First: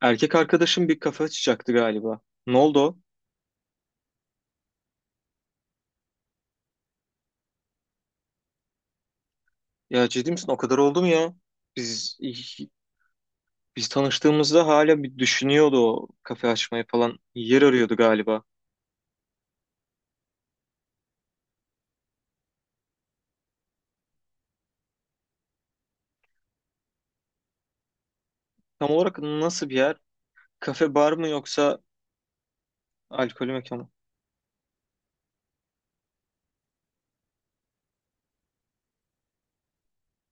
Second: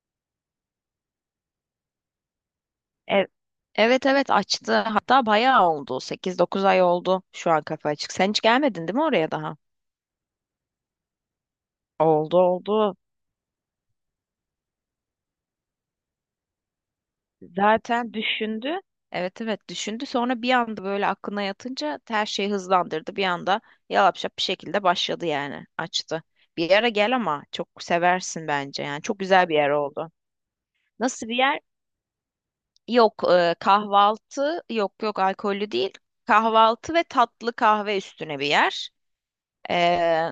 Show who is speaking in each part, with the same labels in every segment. Speaker 1: Erkek arkadaşım bir kafe açacaktı galiba. Ne oldu o?
Speaker 2: E- Evet evet açtı. Hatta bayağı oldu. Sekiz, dokuz ay oldu şu an kafa açık. Sen hiç gelmedin değil mi oraya daha?
Speaker 1: Ya, ciddi misin? O kadar oldu mu ya? Biz
Speaker 2: Oldu oldu.
Speaker 1: biz tanıştığımızda hala bir düşünüyordu o kafe açmayı falan. Yer arıyordu
Speaker 2: Zaten
Speaker 1: galiba.
Speaker 2: düşündü. Evet evet düşündü. Sonra bir anda böyle aklına yatınca her şeyi hızlandırdı. Bir anda yalapşap bir şekilde başladı yani. Açtı. Bir yere gel ama çok seversin bence
Speaker 1: Tam
Speaker 2: yani.
Speaker 1: olarak
Speaker 2: Çok güzel bir
Speaker 1: nasıl
Speaker 2: yer
Speaker 1: bir yer?
Speaker 2: oldu.
Speaker 1: Kafe bar mı,
Speaker 2: Nasıl bir yer?
Speaker 1: yoksa
Speaker 2: Yok
Speaker 1: alkolü mekan mı?
Speaker 2: kahvaltı yok yok alkollü değil. Kahvaltı ve tatlı kahve üstüne bir yer. Ee,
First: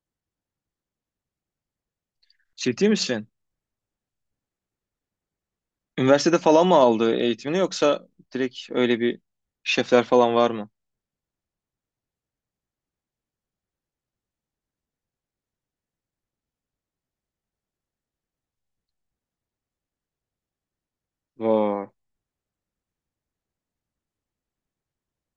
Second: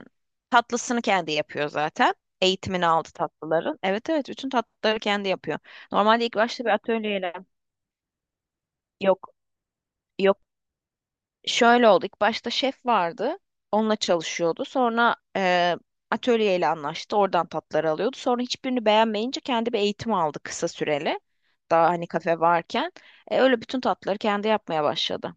Speaker 2: tatlısını kendi yapıyor zaten. Eğitimini
Speaker 1: Ciddi
Speaker 2: aldı
Speaker 1: misin?
Speaker 2: tatlıların. Evet evet bütün tatlıları kendi yapıyor. Normalde ilk
Speaker 1: Üniversitede
Speaker 2: başta
Speaker 1: falan
Speaker 2: bir
Speaker 1: mı aldı
Speaker 2: atölyeyle
Speaker 1: eğitimini, yoksa direkt öyle bir
Speaker 2: yok
Speaker 1: şefler falan
Speaker 2: yok
Speaker 1: var mı?
Speaker 2: şöyle oldu. İlk başta şef vardı. Onunla çalışıyordu. Sonra atölyeyle anlaştı. Oradan tatları alıyordu. Sonra hiçbirini beğenmeyince kendi bir eğitim aldı kısa süreli.
Speaker 1: Vay.
Speaker 2: Daha hani kafe varken. Öyle bütün tatları kendi yapmaya başladı.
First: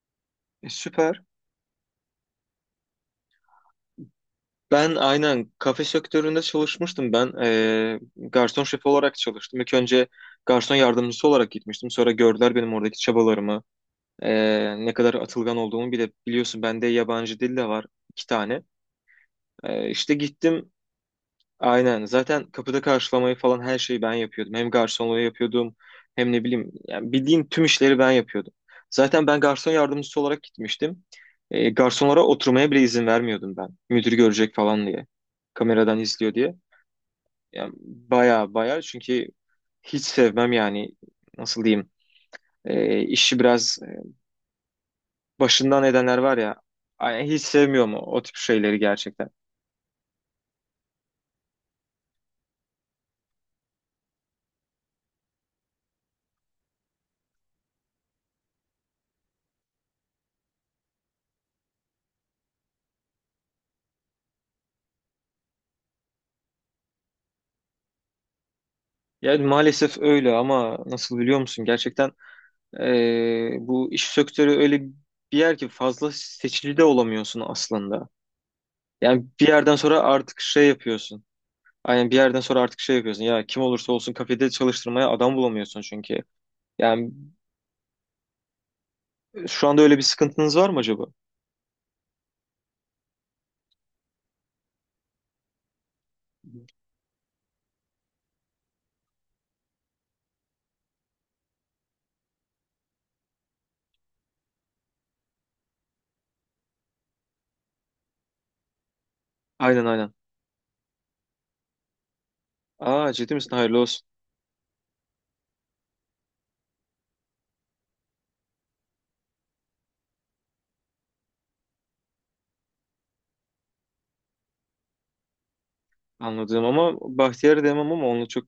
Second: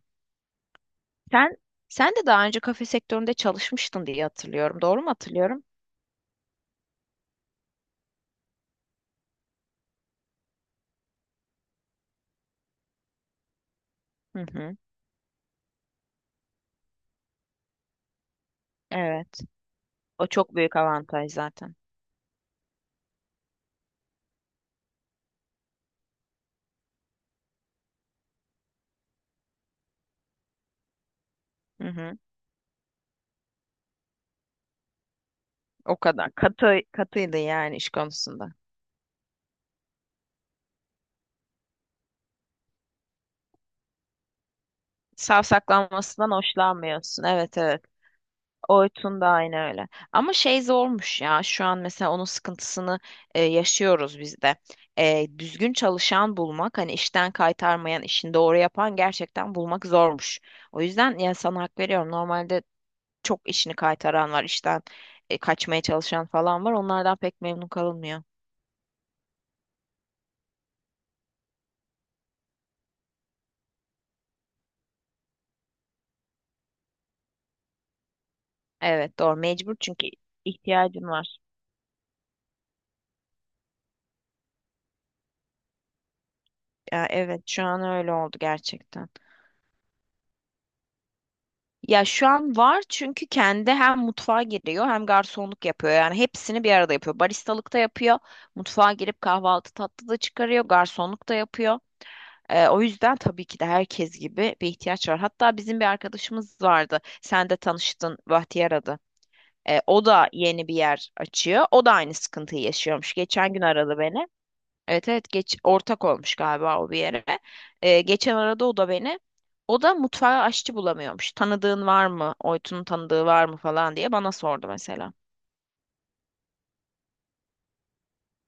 Speaker 1: Süper.
Speaker 2: Sen sen de daha önce kafe sektöründe çalışmıştın diye hatırlıyorum.
Speaker 1: Ben
Speaker 2: Doğru mu
Speaker 1: aynen
Speaker 2: hatırlıyorum?
Speaker 1: kafe sektöründe çalışmıştım. Ben garson şefi olarak çalıştım. İlk önce garson yardımcısı olarak gitmiştim. Sonra gördüler benim oradaki çabalarımı.
Speaker 2: Hı hı.
Speaker 1: Ne kadar atılgan olduğumu bile biliyorsun. Bende yabancı dil de var, iki tane.
Speaker 2: Evet.
Speaker 1: İşte
Speaker 2: O çok
Speaker 1: gittim.
Speaker 2: büyük avantaj zaten.
Speaker 1: Aynen. Zaten kapıda karşılamayı falan her şeyi ben yapıyordum. Hem garsonluğu yapıyordum, hem ne bileyim yani bildiğin tüm işleri ben yapıyordum. Zaten ben garson yardımcısı olarak gitmiştim.
Speaker 2: Hı hı.
Speaker 1: Garsonlara oturmaya bile izin vermiyordum ben. Müdür görecek falan diye.
Speaker 2: O
Speaker 1: Kameradan
Speaker 2: kadar.
Speaker 1: izliyor diye.
Speaker 2: Katıydı
Speaker 1: Yani
Speaker 2: yani iş
Speaker 1: baya
Speaker 2: konusunda.
Speaker 1: baya, çünkü hiç sevmem yani, nasıl diyeyim, işi biraz başından edenler
Speaker 2: Savsaklanmasından
Speaker 1: var ya,
Speaker 2: hoşlanmıyorsun.
Speaker 1: ay, hiç
Speaker 2: Evet evet.
Speaker 1: sevmiyorum o tip şeyleri
Speaker 2: Oytun da
Speaker 1: gerçekten.
Speaker 2: aynı öyle. Ama şey zormuş ya. Şu an mesela onun sıkıntısını yaşıyoruz biz de. Düzgün çalışan bulmak, hani işten kaytarmayan, işini doğru yapan gerçekten bulmak zormuş. O yüzden ya sana hak veriyorum. Normalde çok işini kaytaran var, işten kaçmaya çalışan falan var. Onlardan pek memnun kalınmıyor.
Speaker 1: Yani maalesef öyle, ama nasıl biliyor musun gerçekten. Bu iş sektörü öyle bir yer ki fazla seçici de olamıyorsun aslında.
Speaker 2: Evet
Speaker 1: Yani
Speaker 2: doğru
Speaker 1: bir
Speaker 2: mecbur
Speaker 1: yerden sonra
Speaker 2: çünkü
Speaker 1: artık şey
Speaker 2: ihtiyacın
Speaker 1: yapıyorsun.
Speaker 2: var.
Speaker 1: Aynen, bir yerden sonra artık şey yapıyorsun. Ya kim olursa olsun kafede çalıştırmaya adam bulamıyorsun çünkü.
Speaker 2: Ya,
Speaker 1: Yani
Speaker 2: evet şu an öyle oldu gerçekten.
Speaker 1: şu anda öyle bir sıkıntınız var mı acaba?
Speaker 2: Ya şu an var çünkü kendi hem mutfağa giriyor hem garsonluk yapıyor. Yani hepsini bir arada yapıyor. Baristalık da yapıyor. Mutfağa girip kahvaltı tatlı da çıkarıyor. Garsonluk da yapıyor. O yüzden tabii ki de herkes gibi bir ihtiyaç var. Hatta bizim bir arkadaşımız vardı. Sen de tanıştın Bahtiyar adı.
Speaker 1: Aynen,
Speaker 2: O
Speaker 1: aynen.
Speaker 2: da yeni bir yer açıyor. O da aynı sıkıntıyı
Speaker 1: Aa,
Speaker 2: yaşıyormuş.
Speaker 1: ciddi misin?
Speaker 2: Geçen gün
Speaker 1: Hayırlı
Speaker 2: aradı
Speaker 1: olsun.
Speaker 2: beni. Evet evet geç ortak olmuş galiba o bir yere. Geçen arada o da beni. O da mutfağa aşçı bulamıyormuş. Tanıdığın var mı? Oytun'un tanıdığı var mı falan diye bana sordu mesela.
Speaker 1: Anladım, ama Bahtiyar'ı demem, ama onu çok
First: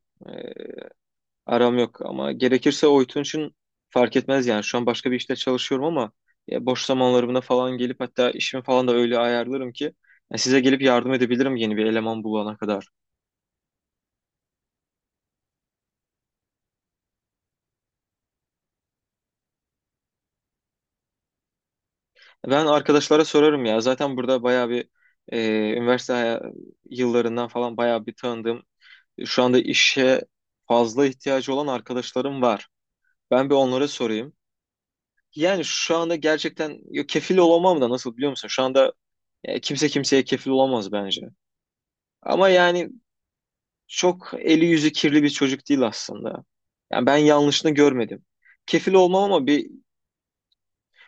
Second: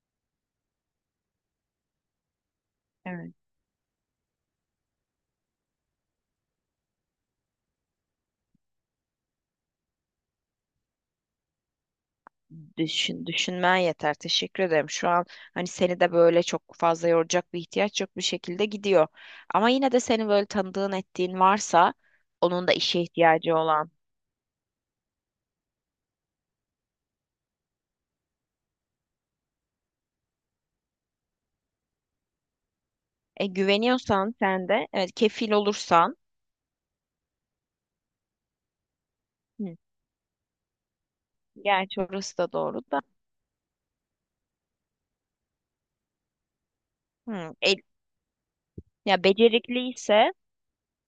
Speaker 1: aram yok, ama gerekirse Oytun
Speaker 2: Evet.
Speaker 1: için fark etmez yani. Şu an başka bir işte çalışıyorum, ama ya boş zamanlarımda falan gelip, hatta işimi falan da öyle ayarlarım ki ya size gelip yardım edebilirim yeni bir eleman bulana kadar.
Speaker 2: Düşünmen yeter. Teşekkür ederim. Şu an hani seni de böyle çok fazla yoracak bir ihtiyaç yok bir şekilde gidiyor. Ama yine de senin böyle tanıdığın ettiğin varsa
Speaker 1: Ben
Speaker 2: onun da işe
Speaker 1: arkadaşlara
Speaker 2: ihtiyacı
Speaker 1: sorarım ya.
Speaker 2: olan.
Speaker 1: Zaten burada bayağı bir, e, üniversite haya- yıllarından falan bayağı bir tanıdığım, şu anda işe fazla ihtiyacı olan arkadaşlarım var. Ben bir onlara sorayım.
Speaker 2: Güveniyorsan sen de evet kefil
Speaker 1: Yani şu anda
Speaker 2: olursan.
Speaker 1: gerçekten ya kefil olamam da, nasıl biliyor musun? Şu anda
Speaker 2: Hı.
Speaker 1: kimse kimseye kefil olamaz bence.
Speaker 2: Gerçi orası
Speaker 1: Ama
Speaker 2: da doğru
Speaker 1: yani
Speaker 2: da.
Speaker 1: çok eli yüzü kirli bir çocuk değil aslında. Yani ben
Speaker 2: Hı,
Speaker 1: yanlışını
Speaker 2: el-
Speaker 1: görmedim. Kefil
Speaker 2: ya
Speaker 1: olmam, ama bir,
Speaker 2: becerikliyse.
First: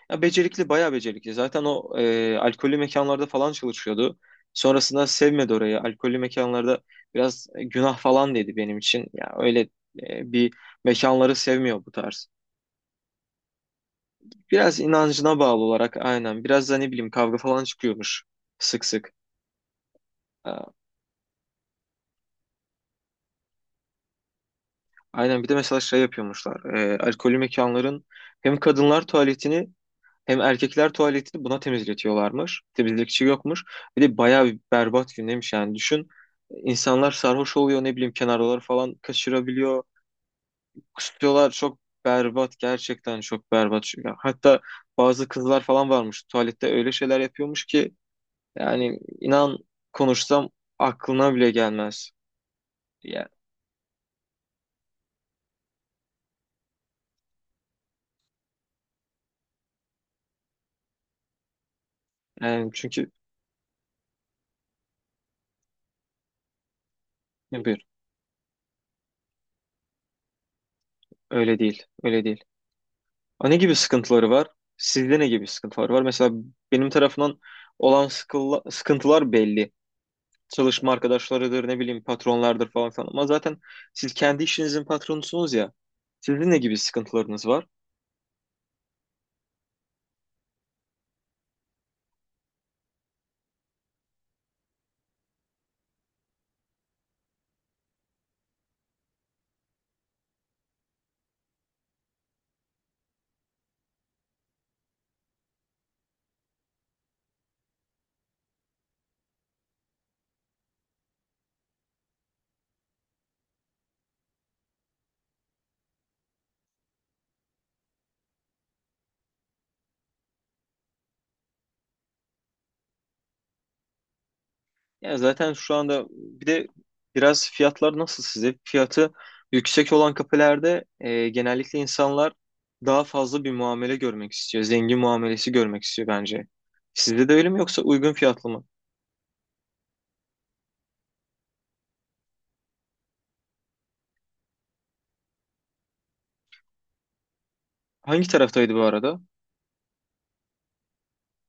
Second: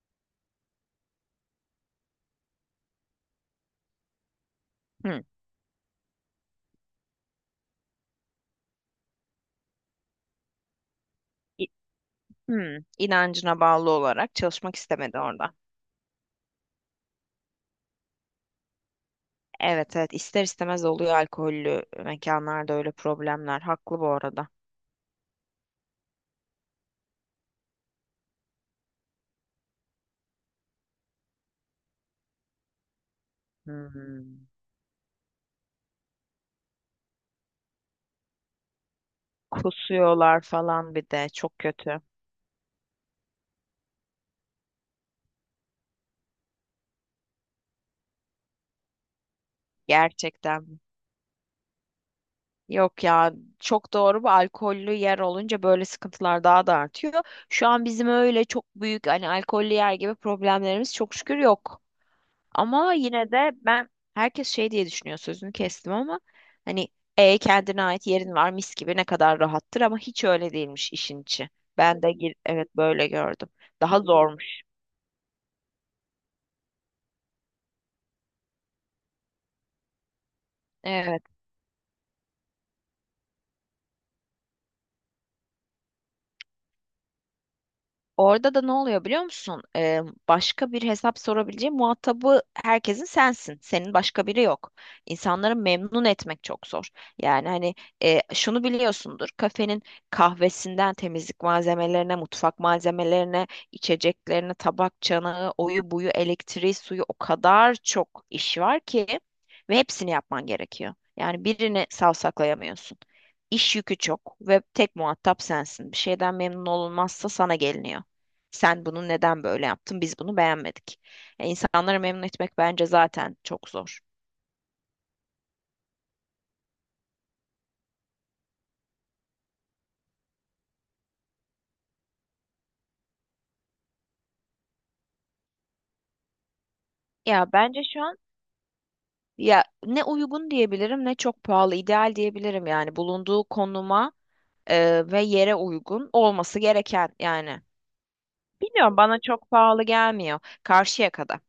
Speaker 1: ya becerikli, bayağı becerikli. Zaten o alkollü mekanlarda falan çalışıyordu. Sonrasında
Speaker 2: Hı.
Speaker 1: sevmedi orayı. Alkollü mekanlarda biraz günah falan dedi benim için. Ya öyle bir mekanları
Speaker 2: İ-
Speaker 1: sevmiyor bu tarz.
Speaker 2: hı. İnancına bağlı olarak çalışmak
Speaker 1: Biraz
Speaker 2: istemedi
Speaker 1: inancına
Speaker 2: orada.
Speaker 1: bağlı olarak, aynen. Biraz da ne bileyim kavga falan çıkıyormuş sık sık.
Speaker 2: Evet evet ister
Speaker 1: Ha,
Speaker 2: istemez oluyor alkollü mekanlarda öyle problemler. Haklı bu arada.
Speaker 1: aynen, bir de mesela şey yapıyormuşlar. Alkollü mekanların hem kadınlar tuvaletini, hem erkekler tuvaletini buna temizletiyorlarmış. Temizlikçi yokmuş. Bir de bayağı
Speaker 2: Hmm.
Speaker 1: bir berbat gündemiş yani. Düşün, insanlar sarhoş oluyor, ne bileyim kenarları falan kaçırabiliyor.
Speaker 2: Kusuyorlar falan bir de
Speaker 1: Kusuyorlar,
Speaker 2: çok
Speaker 1: çok
Speaker 2: kötü.
Speaker 1: berbat, gerçekten çok berbat. Ya, hatta bazı kızlar falan varmış tuvalette, öyle şeyler yapıyormuş ki yani inan, konuşsam
Speaker 2: Gerçekten.
Speaker 1: aklına bile gelmez.
Speaker 2: Yok
Speaker 1: Ya,
Speaker 2: ya çok doğru bu alkollü yer olunca böyle sıkıntılar daha da artıyor. Şu an bizim öyle çok büyük hani alkollü yer gibi problemlerimiz çok şükür yok.
Speaker 1: yani
Speaker 2: Ama
Speaker 1: çünkü
Speaker 2: yine de ben herkes şey diye düşünüyor sözünü kestim ama hani e
Speaker 1: buyur,
Speaker 2: kendine ait yerin var mis gibi ne kadar rahattır ama hiç öyle değilmiş işin içi.
Speaker 1: öyle değil, öyle değil.
Speaker 2: Evet böyle
Speaker 1: Aa,
Speaker 2: gördüm.
Speaker 1: ne gibi
Speaker 2: Daha
Speaker 1: sıkıntıları var?
Speaker 2: zormuş.
Speaker 1: Sizde ne gibi sıkıntılar var? Mesela benim tarafından olan sıkıntılar belli. Çalışma
Speaker 2: Evet.
Speaker 1: arkadaşlarıdır, ne bileyim patronlardır falan falan. Ama zaten siz kendi işinizin patronusunuz ya. Sizin ne gibi sıkıntılarınız var?
Speaker 2: Orada da ne oluyor biliyor musun? Başka bir hesap sorabileceği muhatabı herkesin sensin. Senin başka biri yok. İnsanları memnun etmek çok zor. Yani hani şunu biliyorsundur. Kafenin kahvesinden temizlik malzemelerine, mutfak malzemelerine, içeceklerine, tabak çanağı, oyu buyu, elektriği, suyu o kadar çok iş var ki ve hepsini yapman gerekiyor. Yani birini savsaklayamıyorsun. İş yükü çok ve tek muhatap sensin. Bir şeyden memnun olunmazsa sana geliniyor. Sen bunu neden böyle yaptın? Biz bunu beğenmedik. Ya insanları memnun etmek bence zaten çok zor.
Speaker 1: Ya zaten şu anda bir de, biraz fiyatlar nasıl size? Fiyatı yüksek olan kafelerde genellikle insanlar daha fazla bir muamele görmek istiyor. Zengin muamelesi görmek istiyor bence. Sizde de
Speaker 2: Ya
Speaker 1: öyle mi,
Speaker 2: bence
Speaker 1: yoksa
Speaker 2: şu
Speaker 1: uygun
Speaker 2: an
Speaker 1: fiyatlı mı?
Speaker 2: ya ne uygun diyebilirim ne çok pahalı ideal diyebilirim yani bulunduğu konuma ve yere uygun olması gereken yani.
Speaker 1: Hangi taraftaydı bu
Speaker 2: Bilmiyorum
Speaker 1: arada?
Speaker 2: bana çok pahalı gelmiyor. Karşıyaka'da.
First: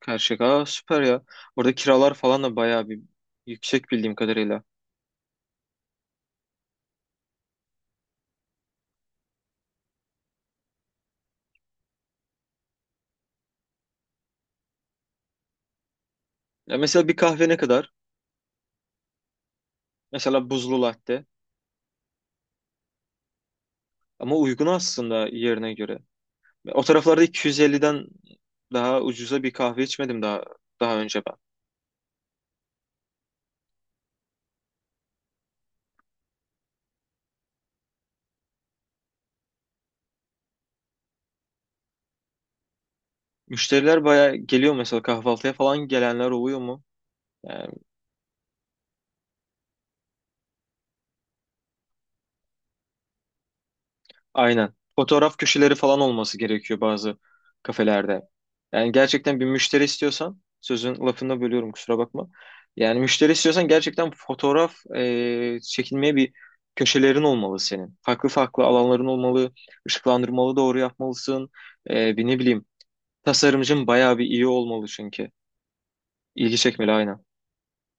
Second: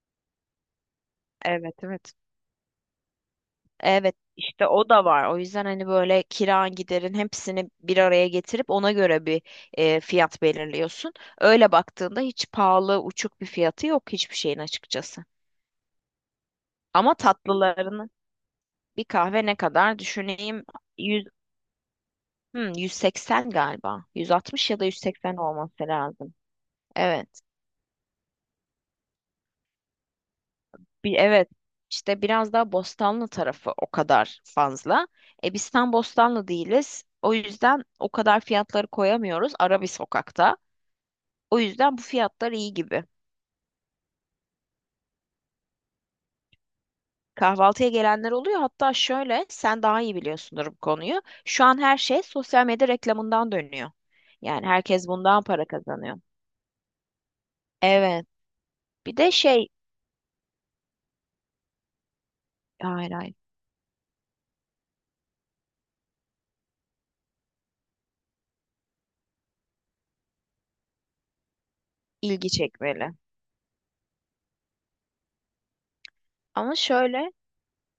Speaker 1: Karşıyaka. Aa, süper ya. Orada
Speaker 2: Evet evet.
Speaker 1: kiralar falan da bayağı bir yüksek bildiğim
Speaker 2: Evet
Speaker 1: kadarıyla.
Speaker 2: işte o da var. O yüzden hani böyle kiran giderin hepsini bir araya getirip ona göre bir fiyat belirliyorsun. Öyle baktığında hiç pahalı uçuk bir fiyatı yok hiçbir şeyin açıkçası.
Speaker 1: Ya mesela
Speaker 2: Ama
Speaker 1: bir kahve ne kadar?
Speaker 2: tatlılarını bir kahve ne kadar
Speaker 1: Mesela
Speaker 2: düşüneyim
Speaker 1: buzlu latte.
Speaker 2: 100, hmm, 180 galiba.
Speaker 1: Ama uygun
Speaker 2: 160 ya da
Speaker 1: aslında
Speaker 2: 180
Speaker 1: yerine
Speaker 2: olması
Speaker 1: göre.
Speaker 2: lazım.
Speaker 1: O taraflarda
Speaker 2: Evet.
Speaker 1: 250'den daha ucuza bir kahve içmedim daha
Speaker 2: Bir,
Speaker 1: önce ben.
Speaker 2: evet. İşte biraz daha Bostanlı tarafı o kadar fazla. E biz tam Bostanlı değiliz. O yüzden o kadar fiyatları koyamıyoruz. Ara bir sokakta. O yüzden bu fiyatlar iyi gibi.
Speaker 1: Müşteriler bayağı geliyor, mesela kahvaltıya falan gelenler oluyor mu?
Speaker 2: Kahvaltıya gelenler oluyor. Hatta şöyle, sen daha iyi biliyorsundur bu konuyu. Şu an her şey sosyal medya reklamından dönüyor. Yani
Speaker 1: Aynen.
Speaker 2: herkes
Speaker 1: Fotoğraf
Speaker 2: bundan para
Speaker 1: köşeleri falan
Speaker 2: kazanıyor.
Speaker 1: olması gerekiyor bazı kafelerde.
Speaker 2: Evet.
Speaker 1: Yani
Speaker 2: Bir de
Speaker 1: gerçekten bir
Speaker 2: şey,
Speaker 1: müşteri istiyorsan, sözün lafını bölüyorum kusura bakma. Yani
Speaker 2: hayır
Speaker 1: müşteri
Speaker 2: hayır,
Speaker 1: istiyorsan gerçekten fotoğraf çekilmeye bir köşelerin olmalı senin. Farklı farklı alanların olmalı, ışıklandırmalı doğru yapmalısın. Bir, ne
Speaker 2: ilgi
Speaker 1: bileyim,
Speaker 2: çekmeli.
Speaker 1: tasarımcın bayağı bir iyi olmalı çünkü. İlgi
Speaker 2: Ama
Speaker 1: çekmeli, aynen.
Speaker 2: şöyle,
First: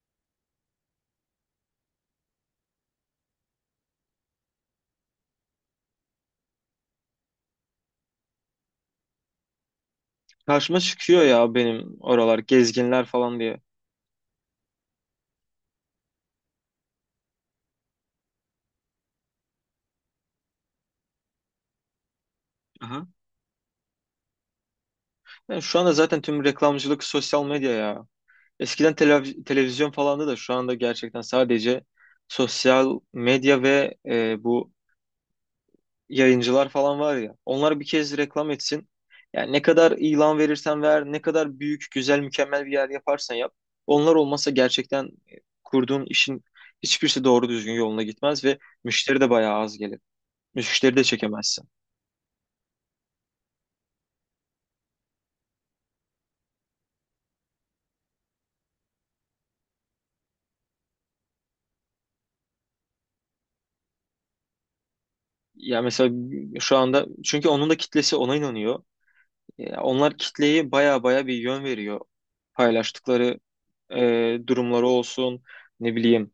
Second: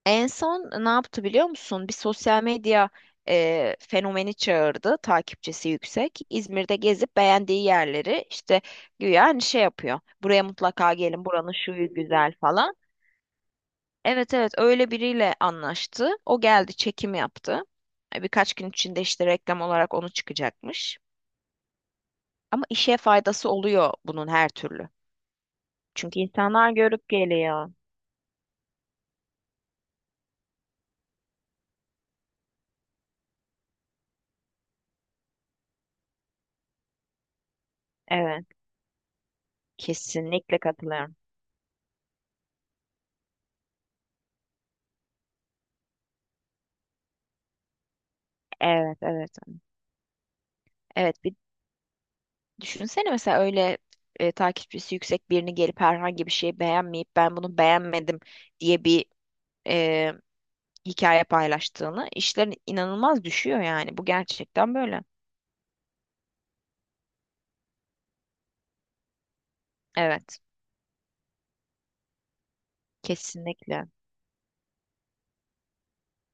Speaker 2: en son ne yaptı biliyor musun? Bir sosyal medya fenomeni çağırdı, takipçisi yüksek. İzmir'de gezip beğendiği yerleri işte güya hani şey yapıyor. Buraya
Speaker 1: Karşıma
Speaker 2: mutlaka
Speaker 1: çıkıyor
Speaker 2: gelin, buranın
Speaker 1: ya
Speaker 2: şuyu
Speaker 1: benim,
Speaker 2: güzel
Speaker 1: oralar
Speaker 2: falan.
Speaker 1: gezginler falan diye.
Speaker 2: Evet evet öyle biriyle anlaştı. O geldi çekim yaptı. Birkaç gün içinde işte reklam olarak onu çıkacakmış. Ama işe
Speaker 1: Aha.
Speaker 2: faydası oluyor bunun her türlü.
Speaker 1: Yani şu anda
Speaker 2: Çünkü
Speaker 1: zaten tüm
Speaker 2: insanlar
Speaker 1: reklamcılık
Speaker 2: görüp
Speaker 1: sosyal
Speaker 2: geliyor.
Speaker 1: medya ya. Eskiden televizyon falandı, da şu anda gerçekten sadece sosyal medya ve bu yayıncılar falan var ya. Onlar bir kez
Speaker 2: Evet,
Speaker 1: reklam etsin. Yani ne kadar ilan
Speaker 2: kesinlikle
Speaker 1: verirsen ver,
Speaker 2: katılıyorum.
Speaker 1: ne kadar büyük, güzel, mükemmel bir yer yaparsan yap. Onlar olmasa gerçekten kurduğun işin hiçbirisi doğru düzgün yoluna gitmez ve
Speaker 2: Evet,
Speaker 1: müşteri de
Speaker 2: evet.
Speaker 1: bayağı az gelir. Müşteri de
Speaker 2: Evet, bir
Speaker 1: çekemezsin.
Speaker 2: düşünsene mesela öyle takipçisi yüksek birini gelip herhangi bir şeyi beğenmeyip ben bunu beğenmedim diye bir e, hikaye paylaştığını işlerin inanılmaz düşüyor yani. Bu gerçekten böyle.
Speaker 1: Ya mesela şu anda, çünkü onun da kitlesi ona inanıyor. Ya onlar
Speaker 2: Evet,
Speaker 1: kitleyi baya baya bir yön veriyor. Paylaştıkları
Speaker 2: kesinlikle.
Speaker 1: durumları olsun, ne bileyim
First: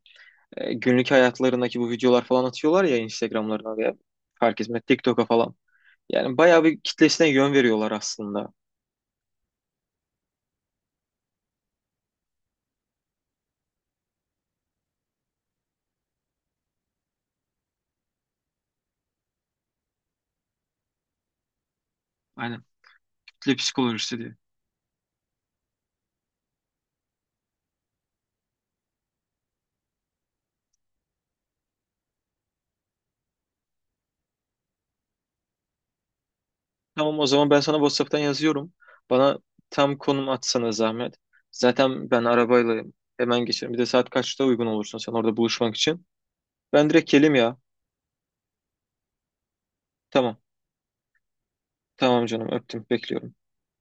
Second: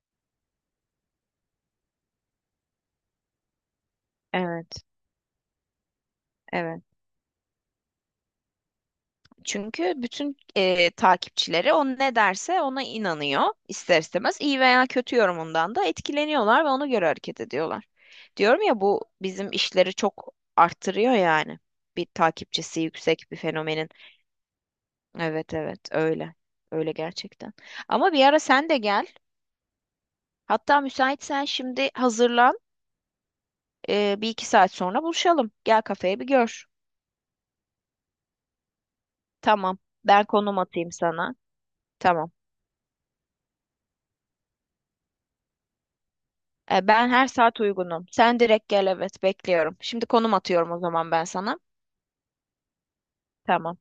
Speaker 1: günlük hayatlarındaki bu videolar falan atıyorlar ya Instagram'larına, veya fark etmez
Speaker 2: Evet,
Speaker 1: TikTok'a falan. Yani baya bir
Speaker 2: evet.
Speaker 1: kitlesine yön veriyorlar aslında.
Speaker 2: Çünkü bütün takipçileri o ne derse ona inanıyor ister istemez. İyi veya kötü yorumundan da etkileniyorlar ve ona göre hareket ediyorlar. Diyorum ya bu bizim işleri çok arttırıyor yani. Bir
Speaker 1: Aynen,
Speaker 2: takipçisi yüksek bir
Speaker 1: kitle
Speaker 2: fenomenin.
Speaker 1: psikolojisi diye.
Speaker 2: Evet, evet öyle. Öyle gerçekten. Ama bir ara sen de gel. Hatta müsaitsen şimdi hazırlan. Bir iki saat sonra buluşalım. Gel kafeye bir gör.
Speaker 1: Tamam, o zaman ben sana WhatsApp'tan yazıyorum. Bana
Speaker 2: Tamam.
Speaker 1: tam
Speaker 2: Ben
Speaker 1: konum
Speaker 2: konum
Speaker 1: atsana
Speaker 2: atayım
Speaker 1: zahmet.
Speaker 2: sana.
Speaker 1: Zaten ben
Speaker 2: Tamam.
Speaker 1: arabayla hemen geçerim. Bir de saat kaçta uygun olursun sen orada buluşmak için? Ben
Speaker 2: Ben
Speaker 1: direkt
Speaker 2: her
Speaker 1: gelim ya.
Speaker 2: saat uygunum. Sen direkt gel evet bekliyorum. Şimdi konum
Speaker 1: Tamam.
Speaker 2: atıyorum o zaman ben sana.
Speaker 1: Tamam canım, öptüm. Bekliyorum.
Speaker 2: Tamam.